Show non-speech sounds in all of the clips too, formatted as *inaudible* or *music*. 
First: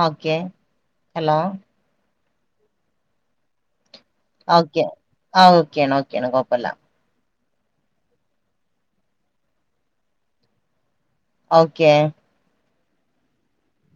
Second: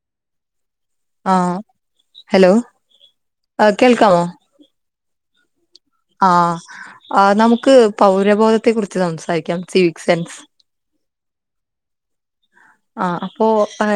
Okay hello ആഹ് hello *unintelligible* കേൾക്കാവോ? ആവ് ആഹ് ആഹ് നമു ക്ക് പൗരബോധത്തെ കുറിച്ച് സംസാരിക്കാം സിവിക്സെൻസ് ഓക്കെ ആ അപ്പോ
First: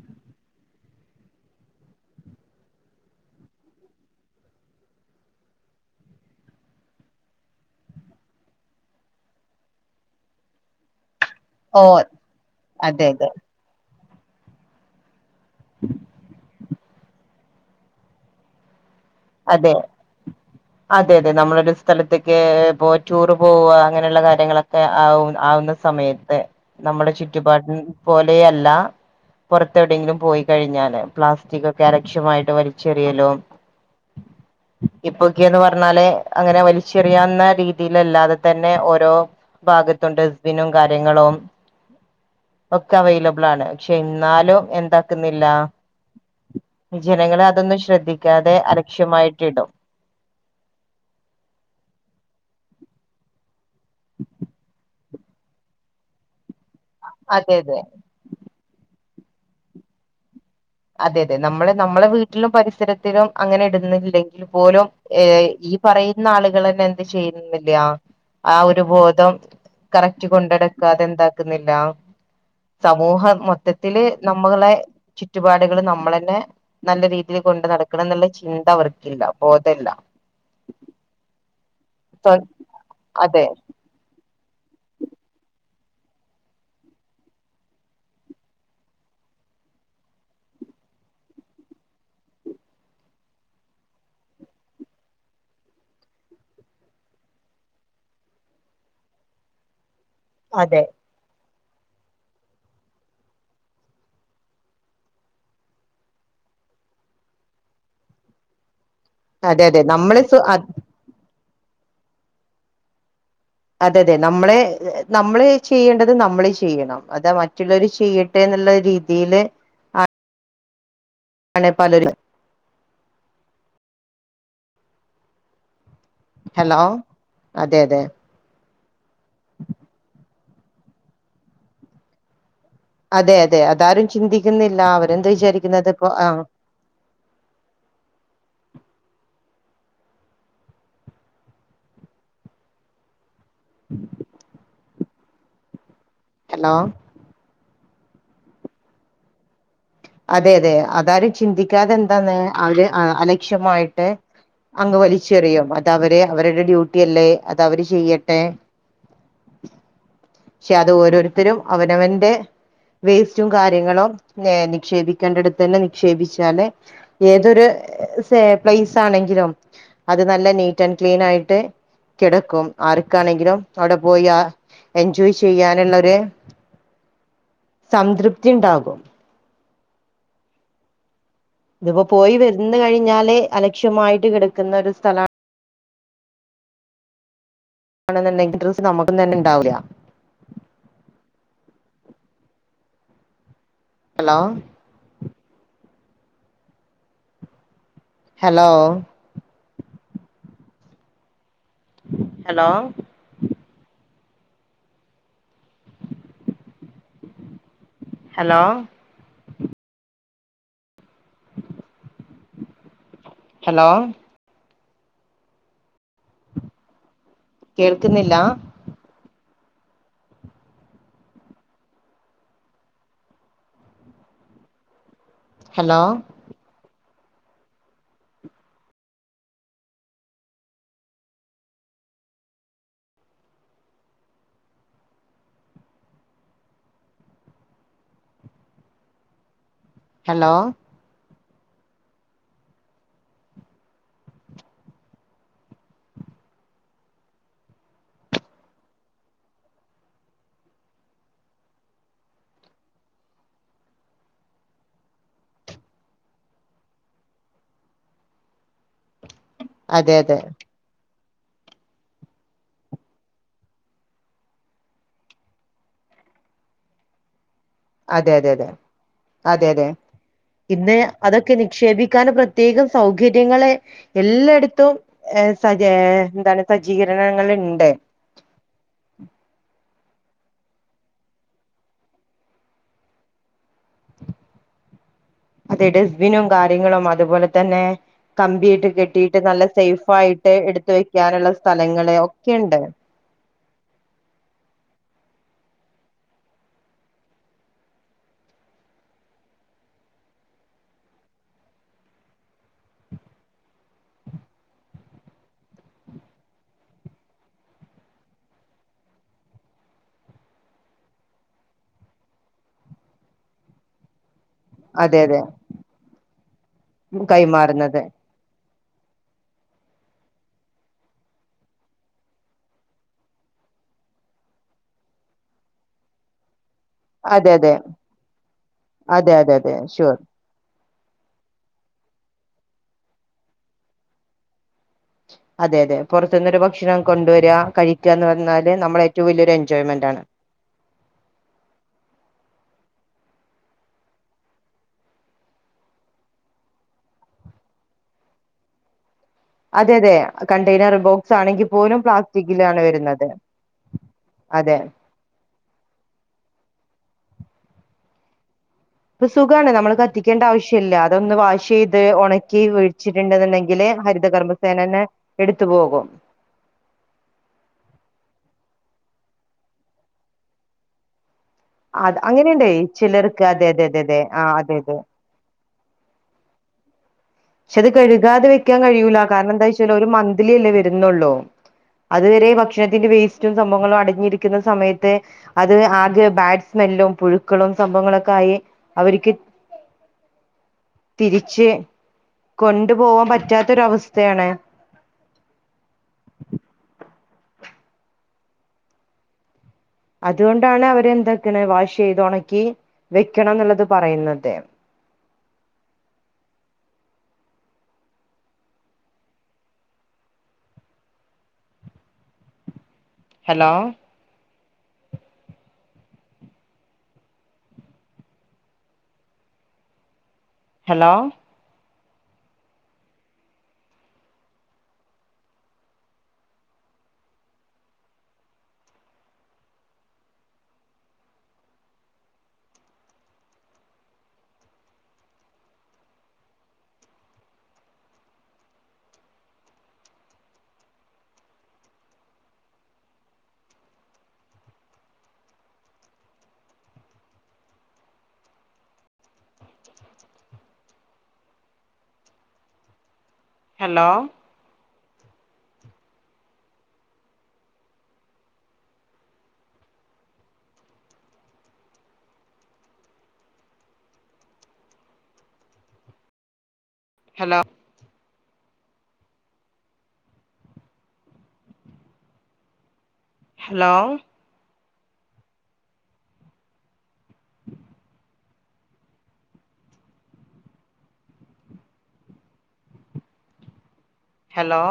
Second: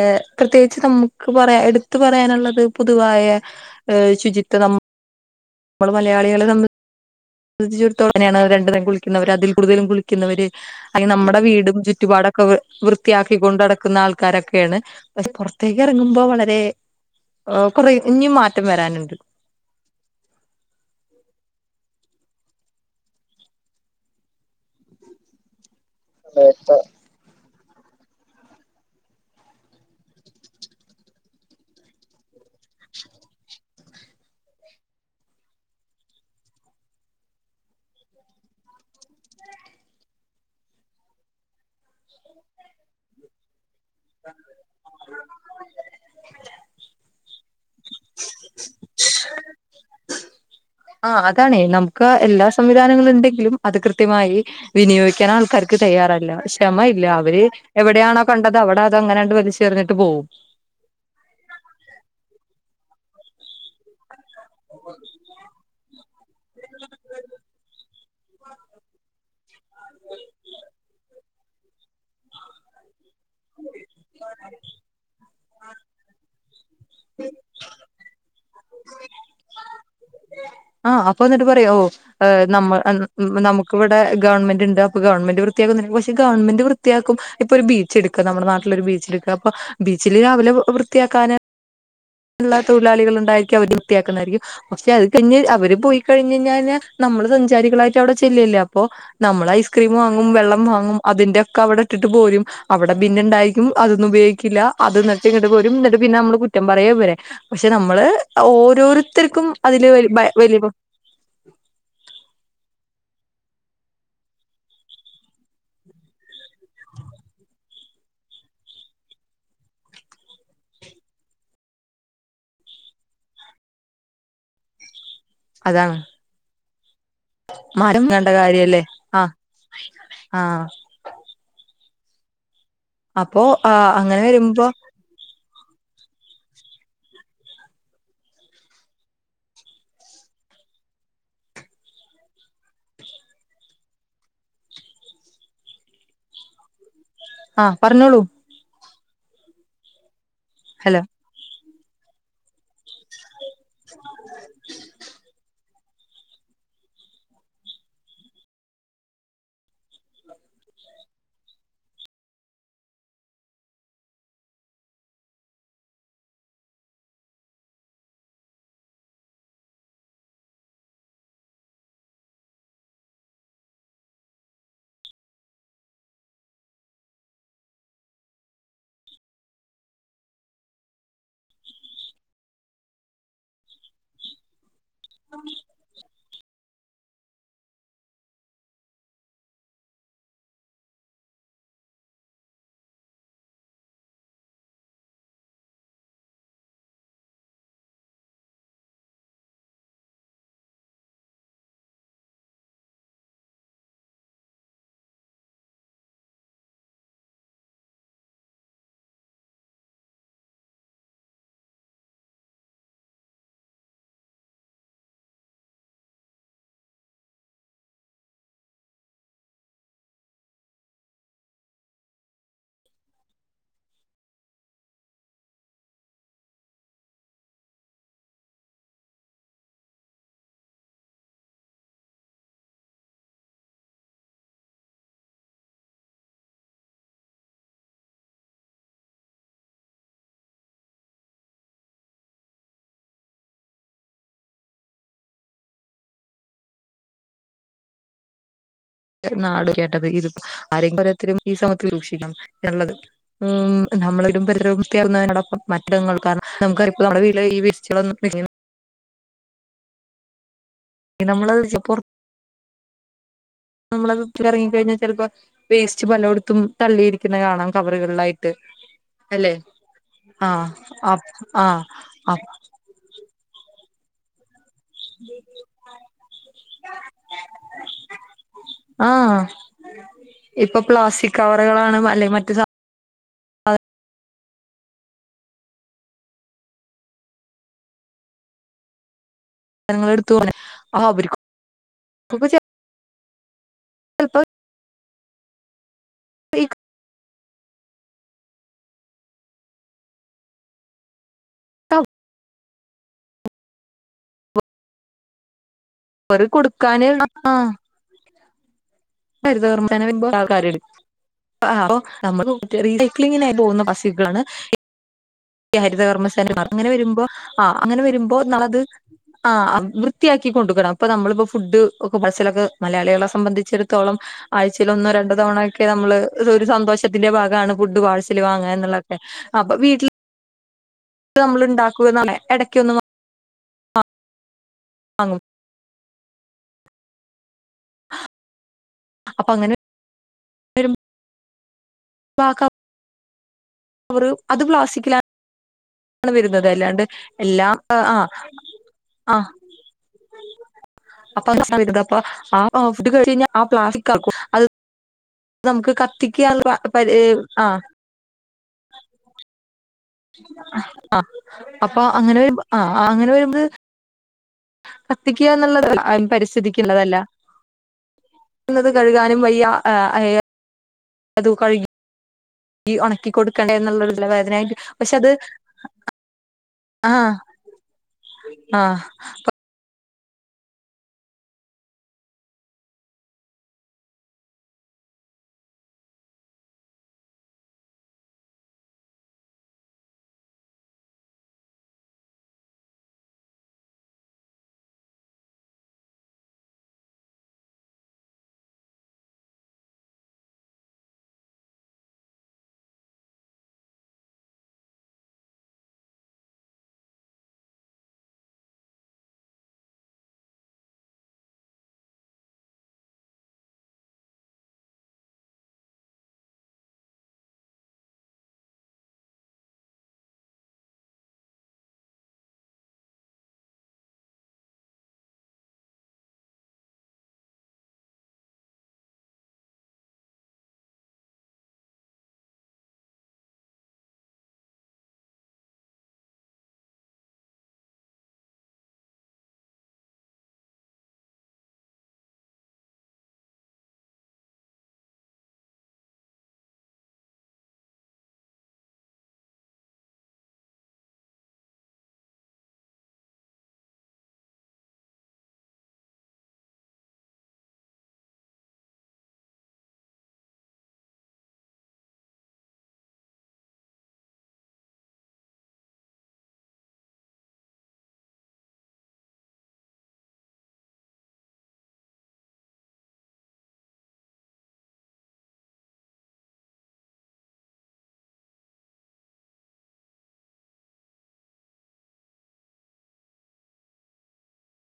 ഏ പ്രത്യേകിച്ച് നമുക്ക് പറയാ എടുത്തു പറയാനുള്ളത് പൊതുവായ ഏ ശുചിത്വം നമു മ്മള് മലയാളികള് സംബ *unintelligible* തന്നെയാണ് രണ്ട് നേരം കുളിക്കുന്നവര് അതിൽ കൂടുതലും കുളിക്കുന്നവര് അങ്ങ നമ്മ വീടും ഓ ചുറ്റുപാടക്കെ വി അതെ അതെ വൃത്തിയാക്കി കൊണ്ടടക്കുന്ന ആൾ ൾക്കാരൊക്കെയാണ് പക്ഷെ പുറത്തേക്ക് ഇറങ്ങുമ്പോ വളരെ ആ കുറേ ഇഞ്ഞീം മാറ്റം വരാനുണ്ട്. അതെ അതെതെ നമ്മളൊരു സ്ഥലത്തേക്ക് പോ ടൂറ് പോവാ അങ്ങനെയുള്ള കാര്യങ്ങളൊക്കെ ആവു ആവുന്ന സമയത്ത് നമ്മുടെ ചുറ്റു പാ ഉം പോലേയല്ല പൊറത്തെ വിടെയെങ്കിലും പോയി കഴിഞ്ഞാല് പ്ലാസ്റ്റിക് ഒക്കെ അലക്ഷ്യമായിട്ട് വലിച്ചെറിയലും ഇപ്പൊക്കെന്ന് പറഞ്ഞാല് അങ്ങനെ വലിച്ചെറിയാവുന്ന രീതിയിലല്ലാതെ തന്നെ ഓരോ ഭാഗത്തും ഡസ്റ്റ്ബിനും കാര്യങ്ങളും ഒക്കെ അവൈലബിളാണ് ക്ഷെ എന്നാലും എന്താക്കുന്നില്ല ജനങ്ങളെ അതൊന്നും ശ്രദ്ധിക്കാതെ അ ക്ഷ്യമായിട്ടിടും ആ അതാണേ നമുക്ക് എല്ലാ സംവിധാനങ്ങളുണ്ടെങ്കിലും അത് കൃത്യമായി വിനിയോഗിക്കാൻ ആൾക്കാർക്ക് തയ്യാറല്ല ശ് ക്ഷമ ഇല്ല അവര് അതെ അതെ എവിടെയാണോ കണ്ടത് അവിട അ അങ്ങനാണ്ട് വലിചെർഞ്ഞിട്ട് പോവും അതെ തെ നമ്മള് നമ്മളെ വീട്ടിലും പരിസരത്തിലും അങ്ങനെ ഇടുന്നില്ലെങ്കി ൽ പോലും ഏ ഈ പറയുന്ന ആളുകളന്നെ എന്ത് ചെയ്യുന്നില്ല ആ ഒരു ബോധം കറക്റ്റ് കൊണ്ടടക്കാതെന്താ ന്നില്ല സമൂഹം മൊത്തത്തില് നമ്മളെ ചു പാടുകള് നമ്മളന്നെ നല്ല രീതീല് കൊണ്ട് നടക്കണന്നുള്ള ചിന്ത അവർക്കില്ല ബോധല്ല ആഹ് അപ്പൊ എന്നിട്ട് പറയും ഓ ഏഹ് നമ്മ ഉം അതെ അതെ നമുക്കവടെ ഗവൺമെന്റ് ണ്ട് അപ്പോ ഗവൺമെന്റ് വൃത്തിയാക്കുന്നെന്ന് കുറിച്ച് ഗവൺമെന്റ് വൃത്തിയാക്കും ഇപ്പൊ ഒരു ബീച്ച് എടുക് ക്കാ നമ്മടെ നാട്ടില് ഒരു ബീച്ചെടുക്കാ അപ്പോ ബീച്ചില് രാവിലെ വൃ വൃത്തിയാക്കാ ന്ള്ള തൊഴിലാളികൾ ഉണ്ടായിരിക്കും അവര് വൃത്തിയാക്കുന്നാരിക്കും പക്ഷെ അത് കഴിഞ്ഞ് അവര് പോയി കഴിഞ്ഞഞാ നമ്മള് സഞ്ചാരികളായിട്ട് അവിടെ ചെല്ലുല്ലേ അപ്പോ നമ്മള് ഐസ്ക്രീം വാങ്ങും വെള്ളം അതെ വാങ്ങും അതിന്റെ ക്കാ അവടെ ഇട്ടിട്ട് പോരും അവടെ ബിന്ന്ണ്ടാരിക്കും അതൊന്നും ഉപയോഗിക്കില്ല അത് നെരത്തിങ്ങട്ട് പോരും ന്നട്ട് പിന്നെ നമ്മള് കുറ്റം പറയും വരെ പക്ഷെ നമ്മള് ഓരോരു ത്തര്ക്കും അതെ അതെ അതില് നമ്മള് *unintelligible* അതെ അതെ നമ്മളെ നമ്മള് ചെയ്യേണ്ടത് നമ്മള് ചെ ചെയ്യണം അതാ മറ്റ് റ്റുള്ളവര് ചെയ്യട്ടെ എന്നുള്ള രീതിയില് ആഹ് ആണെ പലരും അതാണ് ഹലോ അതെ അതെ മരം വേണ്ട കാര്യല്ലേ ആഹ് ആഹ് അതെ അപ്പൊ അതെ ആഹ് അതാരും അങ്ങനെ വരുമ്പോ ചിന്തിക്കുന്നില്ല അവരെന്താ വിചാരിക്കുന്നത്പ്പോ ആഹ് ഹലോ ആഹ് പറഞ്ഞോളൂ അതെ അതെ ഹലോ അതാരും ചിന്തിക് കാതെന്താണ് അവര് ആഹ് അഹ് അലക് ഷ്യമായിട്ട് അങ്ങ് വലിച്ചെറിയും അത് ത അവര് അവരടെ ഡ്യൂട്ടി അല്ലേ, അത് അവര് ചെയ്യട്ടെ, പക്ഷെ അത് ഓരോരുത്തരും അവനവന്റെ വേസ്റ്റും കാര്യങ്ങളും നേ ക്ഷേപിക്കേണ്ടടത്തന്നെ നിക്ഷേപിച്ചാല് ഏതൊരു സേ പ്ലേസ് ആണെങ്കിലും അത് നല്ല നീറ്റ് ആൻഡ് ക്ലീൻ ആയിട്ട് കിടക്കും, ആർക്കാണെങ്കിലും അവിടെ പോയി ആ എൻജോയ് ചെയ്യാനുള്ളൊര് സംതൃപ്തിണ്ടാകും. ഇതിപ്പോ പോയി വര്ന്ന് കഴിഞ്ഞാലേ അലക്ഷ്യമായിട്ട് കിടക്കുന്ന ഒര് സ് സ്ഥലാ ണെന്നുണ്ടെങ്കി ഇന്ട്രസ് നമുക്കും തന്നെ ഇണ്ടാവൂല്യ. Hello hello hello hello hello കേൾക്കുന്നില്ലാ ഹലോ ഹലോ നാടുകേട്ടത് ഇതിപ്പോ ആരെങ്കിലും ഓരോരുത്തര് ഈ സമയത്ത് സൂക്ഷിക്കണം ന്നിള്ളത്, ഊം നമ്മളൊ വീടും പരിസരവും വൃത്തിയാക്കുന്നതിനോടൊപ്പം മറ്റിടങ്ങൾ കാരണം നമുക്ക്റിപ്പോ നമ്മുടെ വീട്ടില് ഈ *unintelligible* അതെ അതെ നമ്മളത് പോർത്ത് നമ്മളത് ഇറങ്ങിക്കഴിഞ്ഞാൽ ചിലപ്പോ വേസ്റ്റ് പലയിടത്തും തള്ളിയിരിക്കുന്ന കാണാം അതെ കവറുകളിലായിട്ട് അതെ അല്ലെ അതെ അതെ ആഹ് ഇന്ന് അപ് അതൊക്കെ ആഹ് നിക്ഷേപിക്കാൻ അപ് പ്രത്യേകം സൗകര്യങ്ങളെ എല്ലട് ത്തും ഏഹ് സജെ എന്താണ് സജ്ജീകരണങ്ങള്ണ്ട് ആഹ് ഇപ്പൊ പ്ലാസ്റ്റിക് കവറുകളാണ് അല്ലെ മറ്റ് സാ അതെ ഡസ്ബിനും കാര്യങ്ങളും അതുപോലെ തന്നെ കമ്പീട്ട് കെട്ടി ട്ട് നല്ല സാധനങ്ങൾ എടുത്തു പോണെ സൈഫായിട്ട് എടുത്ത് ആഹ് അവർക്കൊക്കെ വെക്കാന്ള്ള സ്ഥലങ്ങള് ഒക്കെണ്ട് ലപ്പോ ഇ തൗ അവര് കൊടുക്കാന് ആഹ് *unintelligible* അതെ അതെ ഹരിതകർമ്മസേനമ്മാർ അങ്ങനെ വരുമ്പോ ആ അങ്ങനെ കൈമാറുന്നത് വരുമ്പോ ന്നള്ളത് ആ വൃത്തിയാക്കി കൊടുക്കണം അപ്പൊ നമ്മളിപ്പോ ഫുഡ് ഒക്കെ പാർസലൊക്കെ മലയാളികളെ സംബന്ധിച്ചിടത്തോളം ആഴ്ച്ചേൽ ഒന്നോ രണ്ടോ തവണക്കെ നമ്മള് ഇത് ഒരു സന്തോഷത്തിന്റെ അതെ ഭാഗാണ് അതെ ഫുഡ് പാഴ്സല് വാങ്ങാ എന്നുള്ളതെക്കെ അതെ അതെ അപ്പൊ അതെ വീട്ടില് ഷുവർ നമ്മള് ഇണ്ടാക്കുവെന്നാണെ എടക്കൊന്ന് ന അതെ അതെ പുറത്തുന്നൊരു ഭ ക്ഷണം കൊണ്ടുവരുക കഴിക്കുക എന്ന് പറഞ്ഞാല് നമ്മടെ ഏറ്റവും അപ്പൊ വലിയൊരു അങ്ങനെ എൻജോയ്മെന്റാണ് വാക്കാം അവർ അത് പ്ലാസ്റ്റി‌ക്കിലാണ് വരുന്നത് അല്ലാണ്ട് എല്ലാം ആ ആ അതെ അതെ കണ്ടെയ്നർ ബോക്സ് അപ്പൊ ആണെങ്കിൽ പോലും *unintelligible* അപ്പ പ്ലാസ്റ്റിക്കിലാണ് ആ ഫുഡ് വരുന്നത് കഴിഞ്ഞ ആ പ്ലാസ്റ്റിക് ആക്കും അത് അതെ നമുക്ക് കത്തിക്കാനെള്ള ആ ഇപ്പൊ സുഖാണ് നമ്മള് കത്തിക്കേണ്ട ആവശ്യില്ല അതൊന്ന് വാഷ് അപ്പൊ ചെയ്ത് അങ്ങനെ ഒണക്കി വരുമ്പോ ആ അങ്ങനെ വരുമ്പോ വെച്ചിട്ടുണ്ടെന്നെങ്കില് ഹരിതകർമ കത്തിക്കുക എന്നള്ളത് അല്ല പരിസ്ഥിതി‌ക്കിള്ളതല്ല ക്കുന്നത് കഴുകാനും വയ്യ ആ ഏ അതു കഴിഞ്ഞു നെണ്ടേ ചിലർക്ക് അതെ അതെ അതെ അതെ ആ തലവേദനയായിട്ട് അതെ അതെ പക്ഷെ അത് ആ പക്ഷെ അത് കഴുകാതെ വെയ്ക്കാൻ ആ കഴിയൂല കാരണം എന്താന്ന് വെച്ചാൽ ഒരു മ ന്തിലിയല്ലേ വരുന്നുള്ളു അതുവരെ ഭക്ഷണത്തിന്റെ വേസ്റ്റും സംഭവങ്ങളും അടിഞ്ഞിരിക്കുന്ന സമയത്ത് അത് ആകെ ബാഡ് സ്മെല്ലും പുഴുക്കളും സംഭവങ്ങളൊക്കെ ആയി അവരിക്ക് തിരിച്ച് കൊണ്ടു പോവാൻ പറ്റാത്തൊരവസ്ഥയാണ് അതുകൊണ്ടാണ് അവരെന്താക്കണെ വാഷ് ചെയ്ത് ഒണക്കി വെക്കണം എന്നൊള്ളത് പറയുന്നത് hello hello hello hello hello hello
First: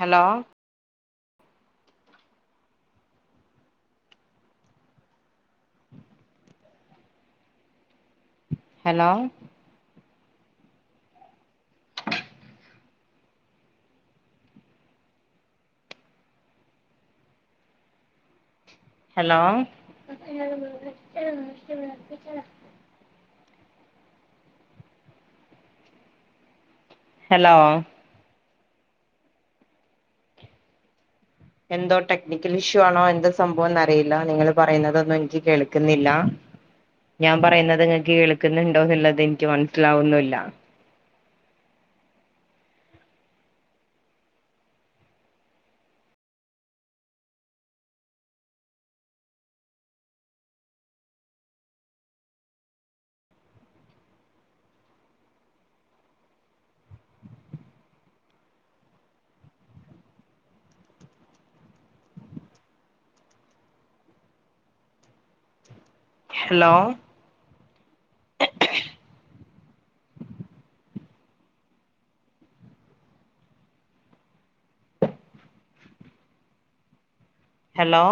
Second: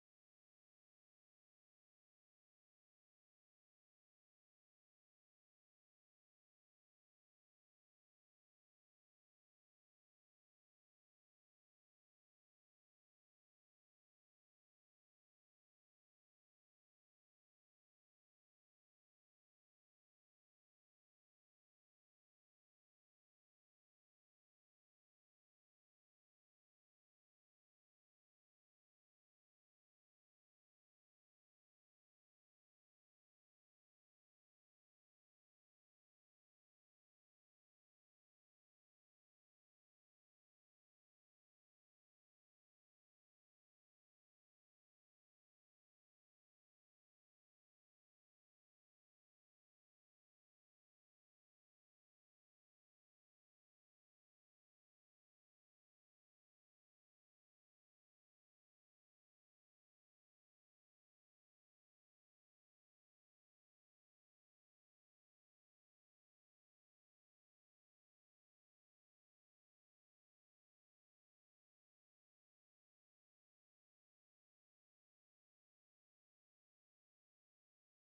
hello hello hello *unintelligible* hello എന്തോ ടെക്നിക്കൽ ഇഷ്യൂ ആണോ എന്ത സംഭവംന്ന് അറിയില്ല നിങ്ങൾ പറയുന്നതൊന്നും എനിക്ക് കേൾക്കുന്നില്ല ഞാൻ പറയുന്നത് ങ്ക് കേൾക്കുന്നുണ്ടോ എന്നുള്ളത് എനിക്ക് മനസ്സിലാവുന്നുല്ല ഹലോ ഹലോ